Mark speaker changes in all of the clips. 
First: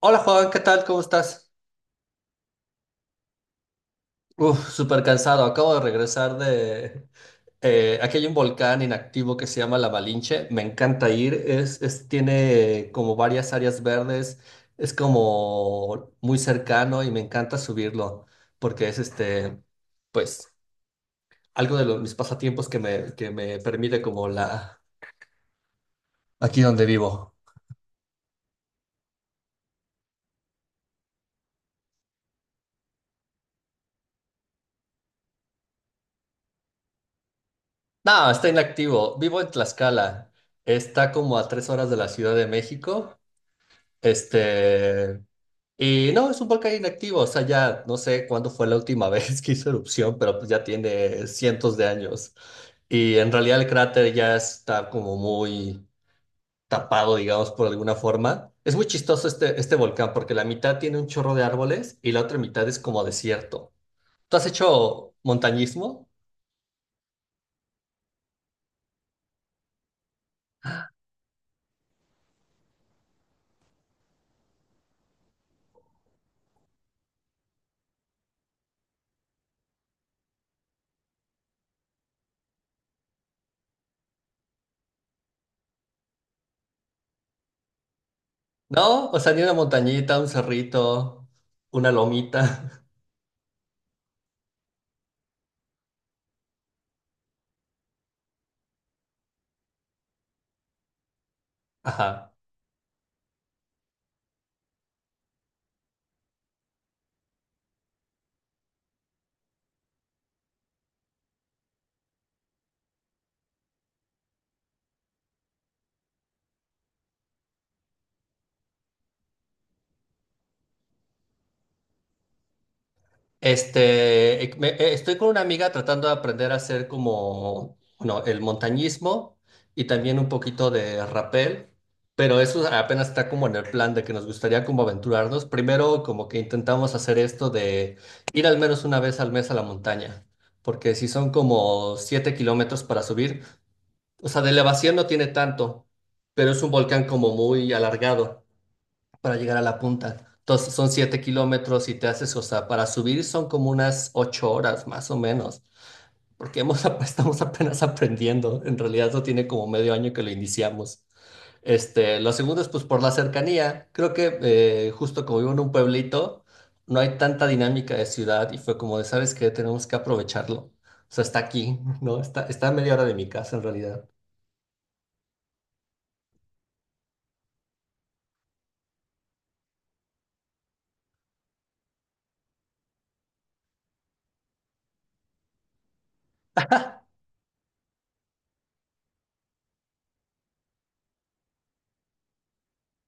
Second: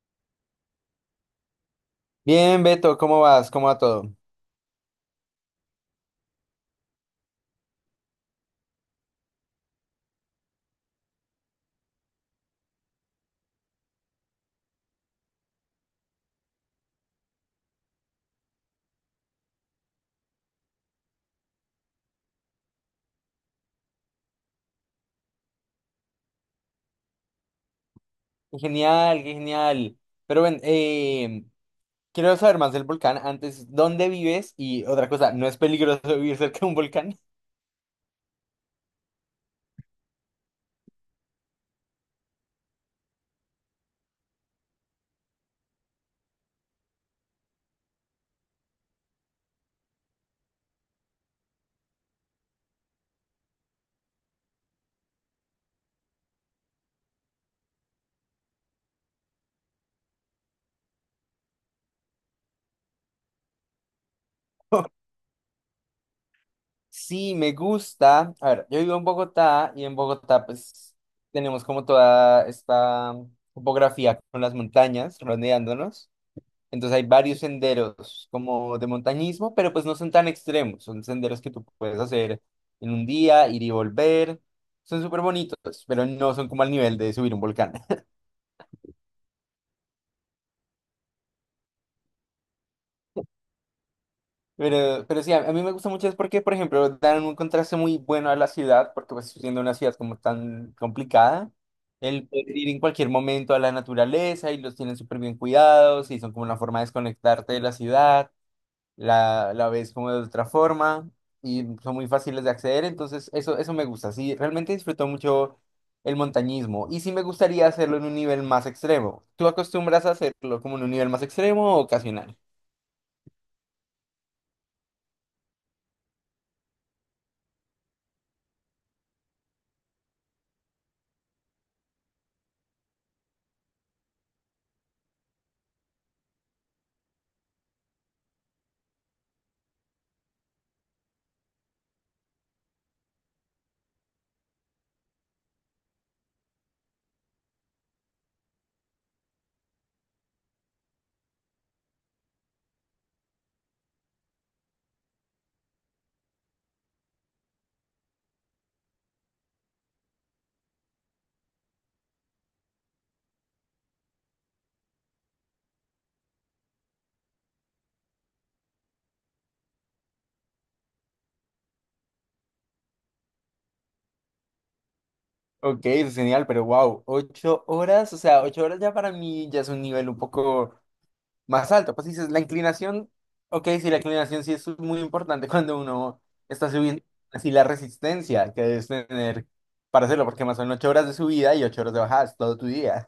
Speaker 1: Hola Juan, ¿qué tal? ¿Cómo estás?
Speaker 2: Bien, Beto, ¿cómo vas? ¿Cómo va todo?
Speaker 1: Uf, súper cansado. Acabo de regresar. Aquí hay un volcán inactivo que se llama La Malinche. Me encanta ir. Tiene como varias áreas verdes. Es como muy cercano y me encanta subirlo porque pues, algo de mis pasatiempos que me permite aquí donde vivo.
Speaker 2: Qué genial, qué genial. Pero ven, quiero saber más del volcán. Antes, ¿dónde vives? Y otra cosa, ¿no es peligroso vivir cerca de un volcán?
Speaker 1: No, está inactivo. Vivo en Tlaxcala. Está como a 3 horas de la Ciudad de México. Este... Y no, es un volcán inactivo, o sea, ya no sé cuándo fue la última vez que hizo erupción, pero pues ya tiene cientos de años. Y en realidad el cráter ya está como muy tapado, digamos, por alguna forma. Es muy chistoso este volcán porque la mitad tiene un chorro de árboles y la otra mitad es como desierto. ¿Tú has hecho montañismo?
Speaker 2: Sí, me gusta. A ver, yo vivo en Bogotá y en Bogotá pues tenemos como toda esta topografía con las montañas rodeándonos. Entonces hay varios senderos como de montañismo, pero pues no son tan extremos, son senderos que tú puedes hacer en un día, ir y volver. Son súper bonitos, pero no son como al nivel de subir un volcán.
Speaker 1: ¿No? O sea, ni una montañita, un cerrito, una lomita.
Speaker 2: Pero sí, a mí me gusta mucho es porque, por ejemplo, dan un contraste muy bueno a la ciudad, porque pues siendo una ciudad como tan complicada, el
Speaker 1: Ajá.
Speaker 2: poder ir en cualquier momento a la naturaleza y los tienen súper bien cuidados y son como una forma de desconectarte de la ciudad. La ves como de otra forma y son muy fáciles de acceder, entonces eso me gusta, sí, realmente disfruto mucho el montañismo y sí me gustaría hacerlo en un nivel más extremo. ¿Tú acostumbras a hacerlo como en un nivel más extremo o ocasional?
Speaker 1: Estoy con una amiga tratando de aprender a hacer como, bueno, el montañismo y también un poquito de rappel, pero eso apenas está como en el plan de que nos gustaría como aventurarnos. Primero como que intentamos hacer esto de ir al menos una vez al mes a la montaña, porque si son como 7 kilómetros para subir, o sea, de elevación no tiene tanto, pero es un volcán como muy alargado para llegar a la punta. Entonces son 7 kilómetros y te haces, o sea, para subir son como unas 8 horas más o menos, porque estamos apenas aprendiendo. En realidad no tiene como medio año que lo iniciamos. Lo segundo es pues por la cercanía. Creo que justo como vivo en un pueblito, no hay tanta dinámica de ciudad y fue como de, ¿sabes qué? Tenemos que aprovecharlo. O sea, está aquí, ¿no? Está a media hora de mi casa en realidad.
Speaker 2: Ok, eso es genial, pero wow, ocho horas, o sea, ocho horas ya para mí ya es un nivel un poco más alto. Pues dices, la inclinación, ok, sí, la inclinación sí es muy importante cuando uno está subiendo, así la resistencia que debes tener para hacerlo, porque más son ocho horas de subida y ocho horas de bajada, es todo tu día.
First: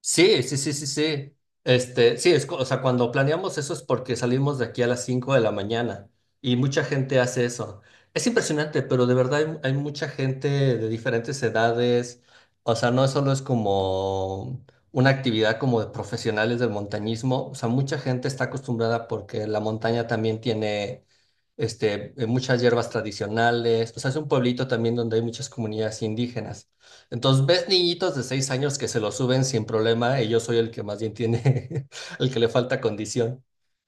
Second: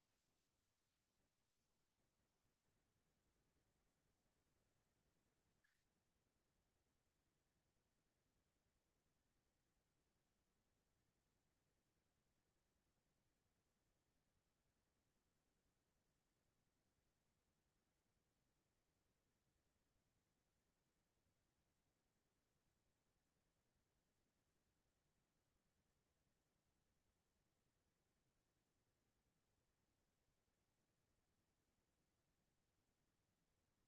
Speaker 1: Sí, sí, sí, sí, sí. O sea, cuando planeamos eso es porque salimos de aquí a las 5 de la mañana y mucha gente hace eso. Es impresionante, pero de verdad hay mucha gente de diferentes edades. O sea, no solo es como una actividad como de profesionales del montañismo. O sea, mucha gente está acostumbrada porque la montaña también tiene muchas hierbas tradicionales. O sea, es un pueblito también donde hay muchas comunidades indígenas. Entonces ves niñitos de 6 años que se lo suben sin problema y yo soy el que más bien tiene, el que le falta condición,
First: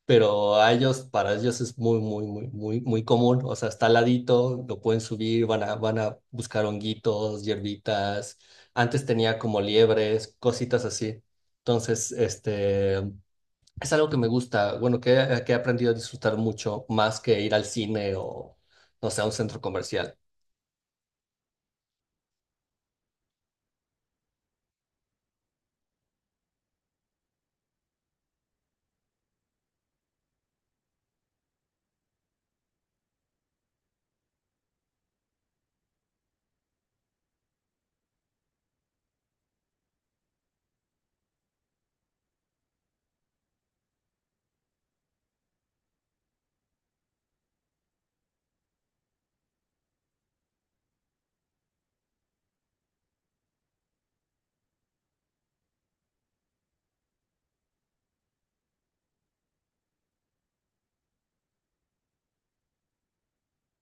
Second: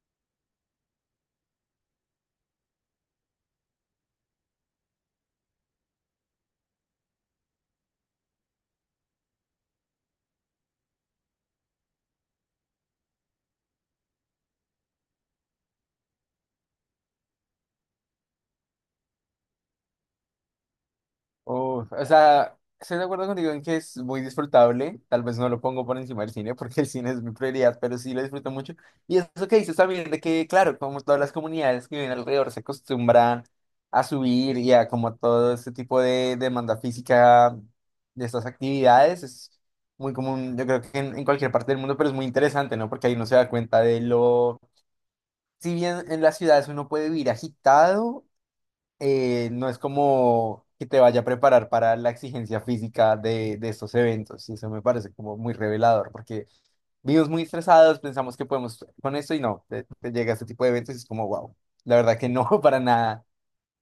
Speaker 1: pero a ellos, para ellos es muy, muy, muy, muy, muy común, o sea, está al ladito, lo pueden subir, van a buscar honguitos, hierbitas, antes tenía como liebres, cositas así. Entonces, es algo que me gusta, bueno, que he aprendido a disfrutar mucho más que ir al cine o, no sé, a un centro comercial.
Speaker 2: Uf, o sea, estoy de acuerdo contigo en que es muy disfrutable. Tal vez no lo pongo por encima del cine porque el cine es mi prioridad, pero sí lo disfruto mucho. Y eso que dices también de que, claro, como todas las comunidades que viven alrededor se acostumbran a subir y a como todo este tipo de demanda física de estas actividades, es muy común, yo creo que en cualquier parte del mundo, pero es muy interesante, ¿no? Porque ahí uno se da cuenta de lo... Si bien en las ciudades uno puede vivir agitado, no es como que te vaya a preparar para la exigencia física de estos eventos. Y eso me parece como muy revelador, porque vivimos muy estresados, pensamos que podemos con esto y no, te llega este tipo de eventos y es como, wow, la verdad que no, para nada.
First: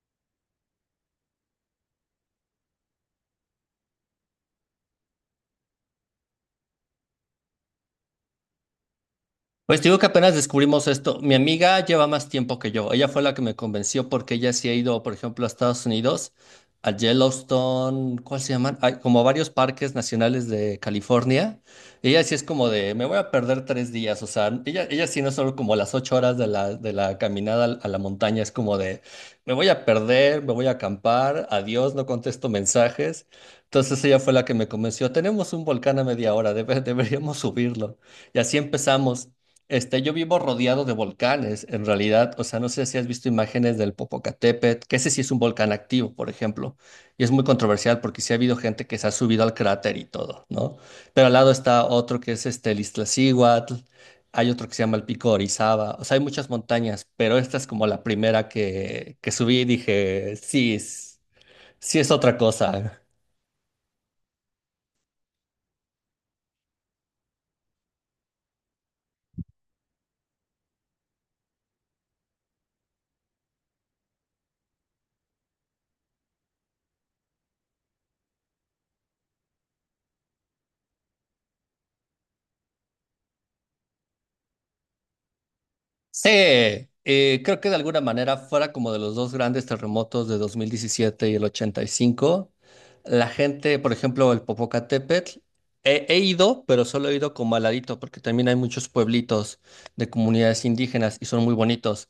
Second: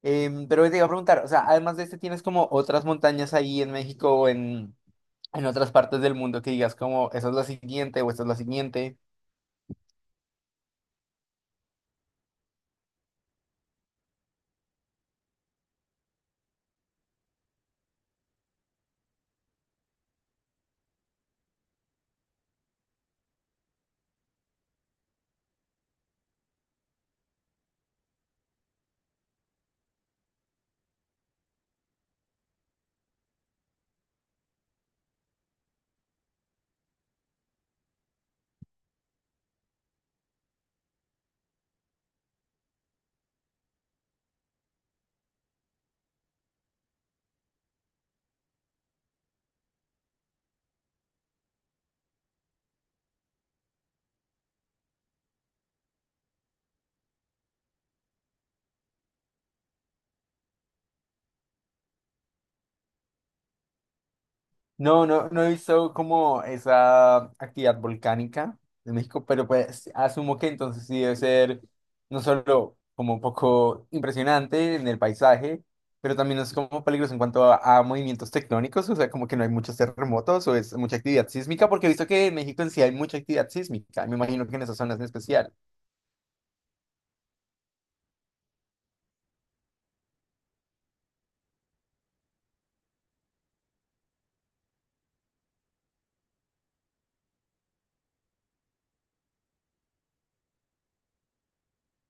Speaker 2: Pero te iba a preguntar, o sea, además de este, ¿tienes como otras montañas ahí en México o en otras partes del mundo que digas como, esa es la siguiente o esta es la siguiente?
Speaker 1: Pues te digo que apenas descubrimos esto. Mi amiga lleva más tiempo que yo. Ella fue la que me convenció porque ella sí ha ido, por ejemplo, a Estados Unidos, a Yellowstone, ¿cuál se llaman? Hay como varios parques nacionales de California. Ella sí es como de, me voy a perder 3 días. O sea, ella sí no es solo como las 8 horas de la caminada a la montaña, es como de, me voy a perder, me voy a acampar, adiós, no contesto mensajes. Entonces ella fue la que me convenció. Tenemos un volcán a media hora, deberíamos subirlo. Y así empezamos. Yo vivo rodeado de volcanes, en realidad, o sea, no sé si has visto imágenes del Popocatépetl, que ese sí es un volcán activo, por ejemplo, y es muy controversial porque sí ha habido gente que se ha subido al cráter y todo, ¿no? Pero al lado está otro que es el Iztaccíhuatl, hay otro que se llama el Pico de Orizaba, o sea, hay muchas montañas, pero esta es como la primera que subí y dije, sí, sí es otra cosa.
Speaker 2: No, no, no he visto como esa actividad volcánica de México, pero pues asumo que entonces sí debe ser no solo como un poco impresionante en el paisaje, pero también es como peligroso en cuanto a movimientos tectónicos, o sea, como que no hay muchos terremotos o es mucha actividad sísmica, porque he visto que en México en sí hay mucha actividad sísmica, me imagino que en esas zonas en especial.
Speaker 1: Sí, creo que de alguna manera fuera como de los dos grandes terremotos de 2017 y el 85. La gente, por ejemplo, el Popocatépetl, he ido, pero solo he ido como al ladito, porque también hay muchos pueblitos de comunidades indígenas y son muy bonitos.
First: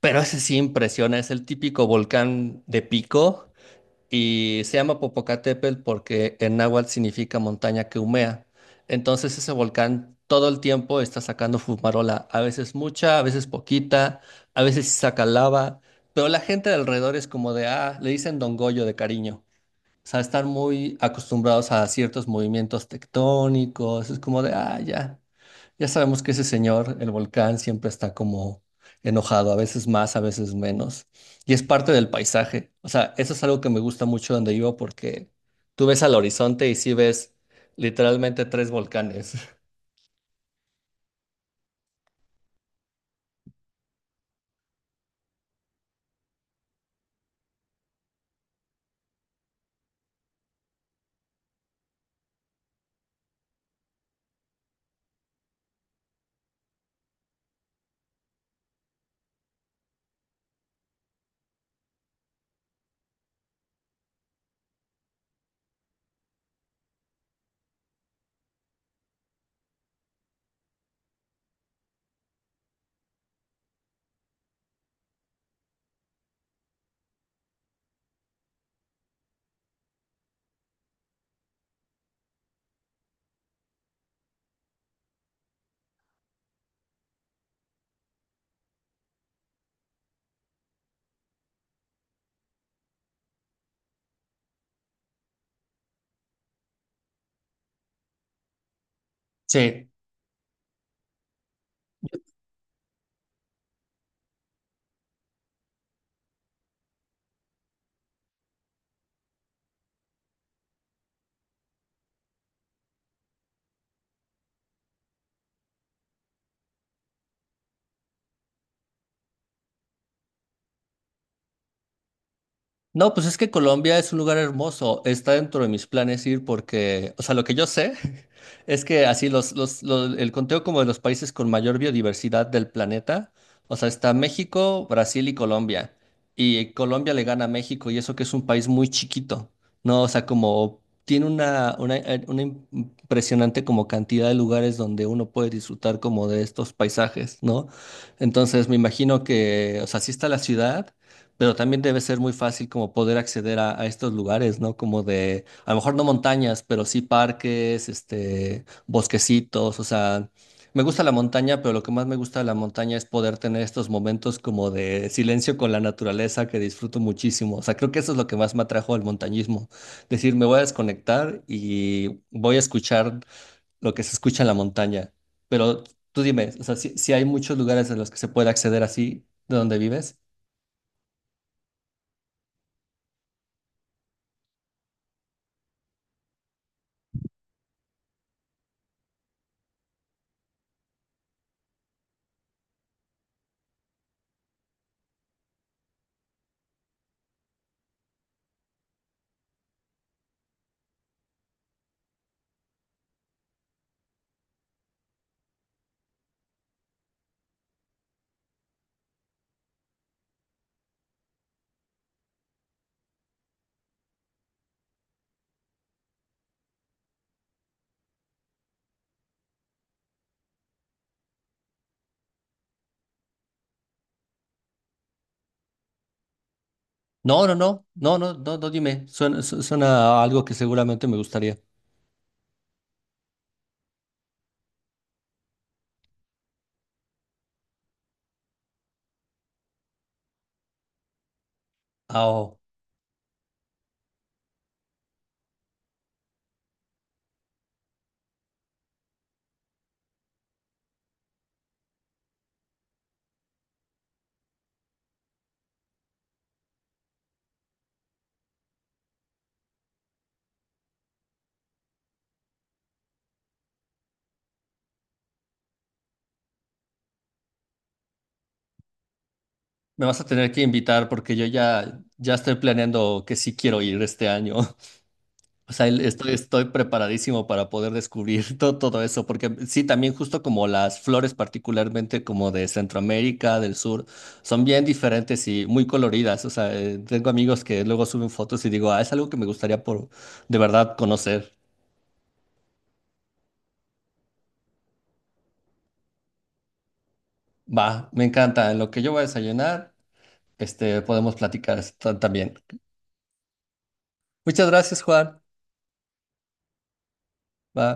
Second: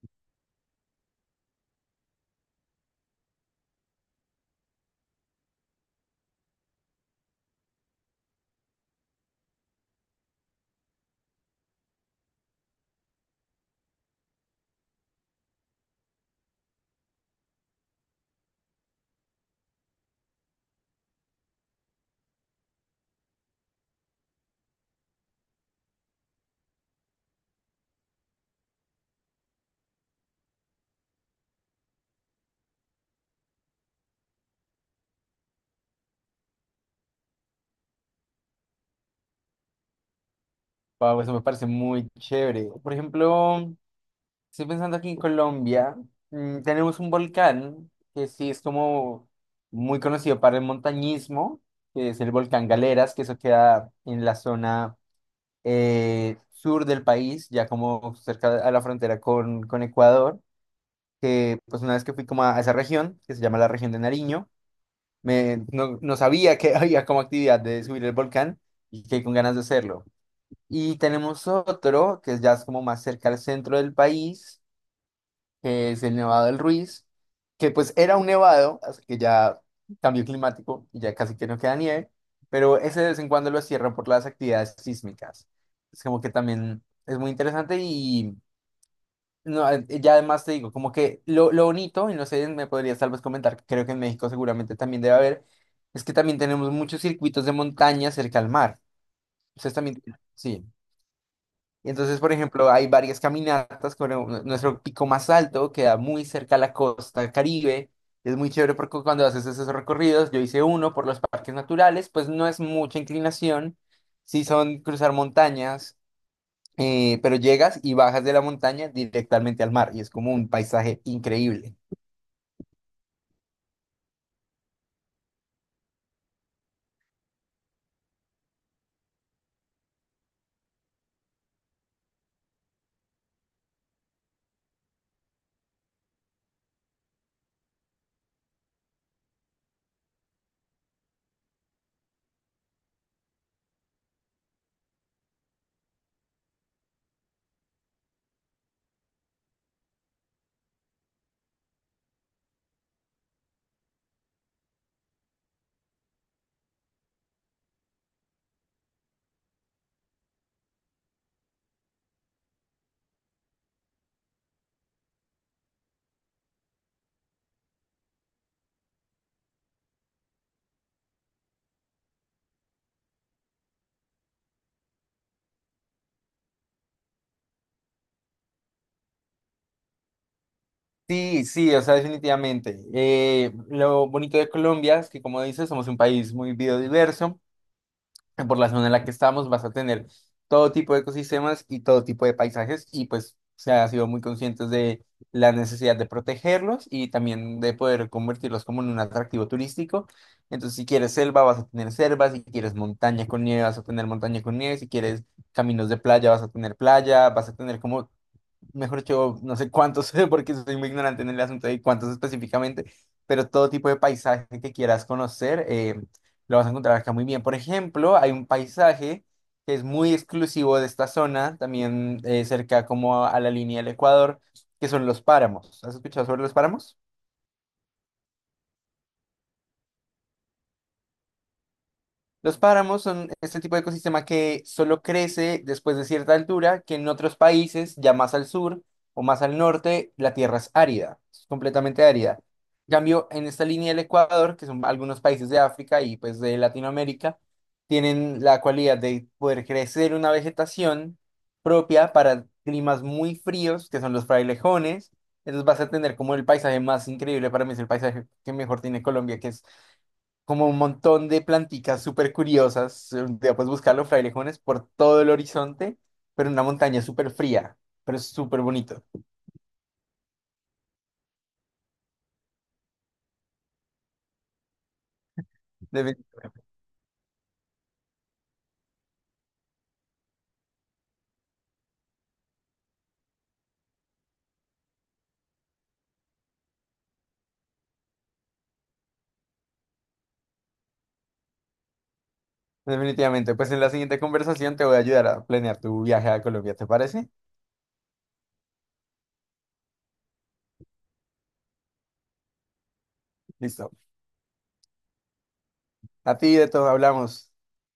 Speaker 1: Pero ese sí impresiona, es el típico volcán de pico y se llama Popocatépetl porque en náhuatl significa montaña que humea. Entonces ese volcán todo el tiempo está sacando fumarola, a veces mucha, a veces poquita, a veces sí saca lava, pero la gente de alrededor es como de, ah, le dicen Don Goyo de cariño. O sea, están muy acostumbrados a ciertos movimientos tectónicos, es como de, ah, ya. Ya sabemos que ese señor, el volcán, siempre está como enojado, a veces más, a veces menos. Y es parte del paisaje. O sea, eso es algo que me gusta mucho donde vivo porque tú ves al horizonte y sí ves literalmente tres volcanes.
Speaker 2: Wow, eso me parece muy chévere. Por ejemplo... Estoy pensando aquí en Colombia, mm, tenemos un volcán que sí es como muy conocido para el montañismo, que es el volcán Galeras, que eso queda en la zona sur del país, ya como cerca a la frontera con Ecuador, que pues una vez que fui como a esa región, que se llama la región de Nariño, me, no, no sabía que había como actividad de subir el volcán y que con ganas de hacerlo. Y tenemos otro que ya es como más cerca al centro del país que es el Nevado del Ruiz, que pues era un nevado, así que ya cambio climático y ya casi que no queda nieve, pero ese de vez en cuando lo cierran por las actividades sísmicas. Es como que también es muy interesante y no, ya además te digo, como que lo bonito, y no sé, me podrías tal vez comentar, creo que en México seguramente también debe haber, es que también tenemos muchos circuitos de montaña cerca al mar. Ustedes
Speaker 1: Sí,
Speaker 2: también, sí. Y entonces, por ejemplo, hay varias caminatas con nuestro pico más alto, queda muy cerca a la costa Caribe. Es muy chévere porque cuando haces esos recorridos, yo hice uno por los parques naturales, pues no es mucha inclinación, sí son cruzar montañas, pero llegas y bajas de la montaña directamente al mar y es como un paisaje increíble.
Speaker 1: no, pues es que Colombia es un lugar hermoso. Está dentro de mis planes ir porque, o sea, lo que yo sé es que así el conteo como de los países con mayor biodiversidad del planeta, o sea, está México, Brasil y Colombia. Y Colombia le gana a México y eso que es un país muy chiquito, ¿no? O sea, como tiene una impresionante como cantidad de lugares donde uno puede disfrutar como de estos paisajes, ¿no? Entonces me imagino que, o sea, sí está la ciudad. Pero también debe ser muy fácil como poder acceder a estos lugares, ¿no? Como de, a lo mejor no montañas, pero sí parques, bosquecitos, o sea, me gusta la montaña, pero lo que más me gusta de la montaña es poder tener estos momentos como de silencio con la naturaleza que disfruto muchísimo. O sea, creo que eso es lo que más me atrajo al montañismo. Decir, me voy a desconectar y voy a escuchar lo que se escucha en la montaña. Pero tú dime, o sea, si hay muchos lugares en los que se puede acceder así, de donde vives.
Speaker 2: Sí, sí, o sea, definitivamente. Lo bonito de Colombia es que, como dices, somos un país muy biodiverso. Por la zona en la que estamos, vas a tener todo tipo de ecosistemas y todo tipo de paisajes y pues se ha sido muy conscientes de la necesidad de protegerlos y también de poder convertirlos como en un atractivo turístico. Entonces, si quieres selva, vas a tener selva, si quieres montaña con nieve, vas a tener montaña con nieve, si quieres caminos de playa, vas a tener playa, vas a tener como mejor yo no sé cuántos, porque soy muy ignorante en el asunto de cuántos específicamente, pero todo tipo de paisaje que quieras conocer, lo vas a encontrar acá muy bien. Por ejemplo, hay un paisaje que es muy exclusivo de esta zona, también cerca como a la línea del Ecuador, que son los páramos. ¿Has escuchado sobre los páramos?
Speaker 1: No, no, no, no, no, no, no, dime. Suena, suena a algo que seguramente me gustaría.
Speaker 2: Los páramos son este tipo de ecosistema que solo crece después de cierta altura, que en otros países, ya más al sur o más al norte, la tierra es árida, es completamente
Speaker 1: Ah,
Speaker 2: árida.
Speaker 1: oh,
Speaker 2: En cambio, en esta línea del Ecuador, que son algunos países de África y pues de Latinoamérica, tienen la cualidad de poder crecer una vegetación propia para climas muy fríos, que son los frailejones. Entonces vas a tener como el paisaje más increíble, para mí es el paisaje que mejor tiene Colombia, que es como un montón de planticas súper curiosas. Ya puedes buscar los frailejones por todo el horizonte, pero en una montaña súper fría, pero es súper bonito.
Speaker 1: me vas a tener que invitar porque yo ya, ya estoy planeando que sí quiero ir este año. O sea, el-
Speaker 2: Defi-
Speaker 1: estoy, estoy preparadísimo para poder descubrir todo, todo eso, porque sí, también justo como las flores, particularmente como de Centroamérica, del sur, son bien diferentes y muy coloridas. O sea, tengo amigos que luego suben fotos y digo, ah, es algo que me gustaría por de verdad conocer.
Speaker 2: Definitivamente. Pues en la siguiente conversación te voy a ayudar a planear tu viaje a Colombia, ¿te parece?
Speaker 1: Va, me encanta. En lo que yo voy a desayunar podemos platicar esto también.
Speaker 2: Listo.
Speaker 1: Muchas gracias, Juan.
Speaker 2: A ti de todo hablamos.
Speaker 1: Va.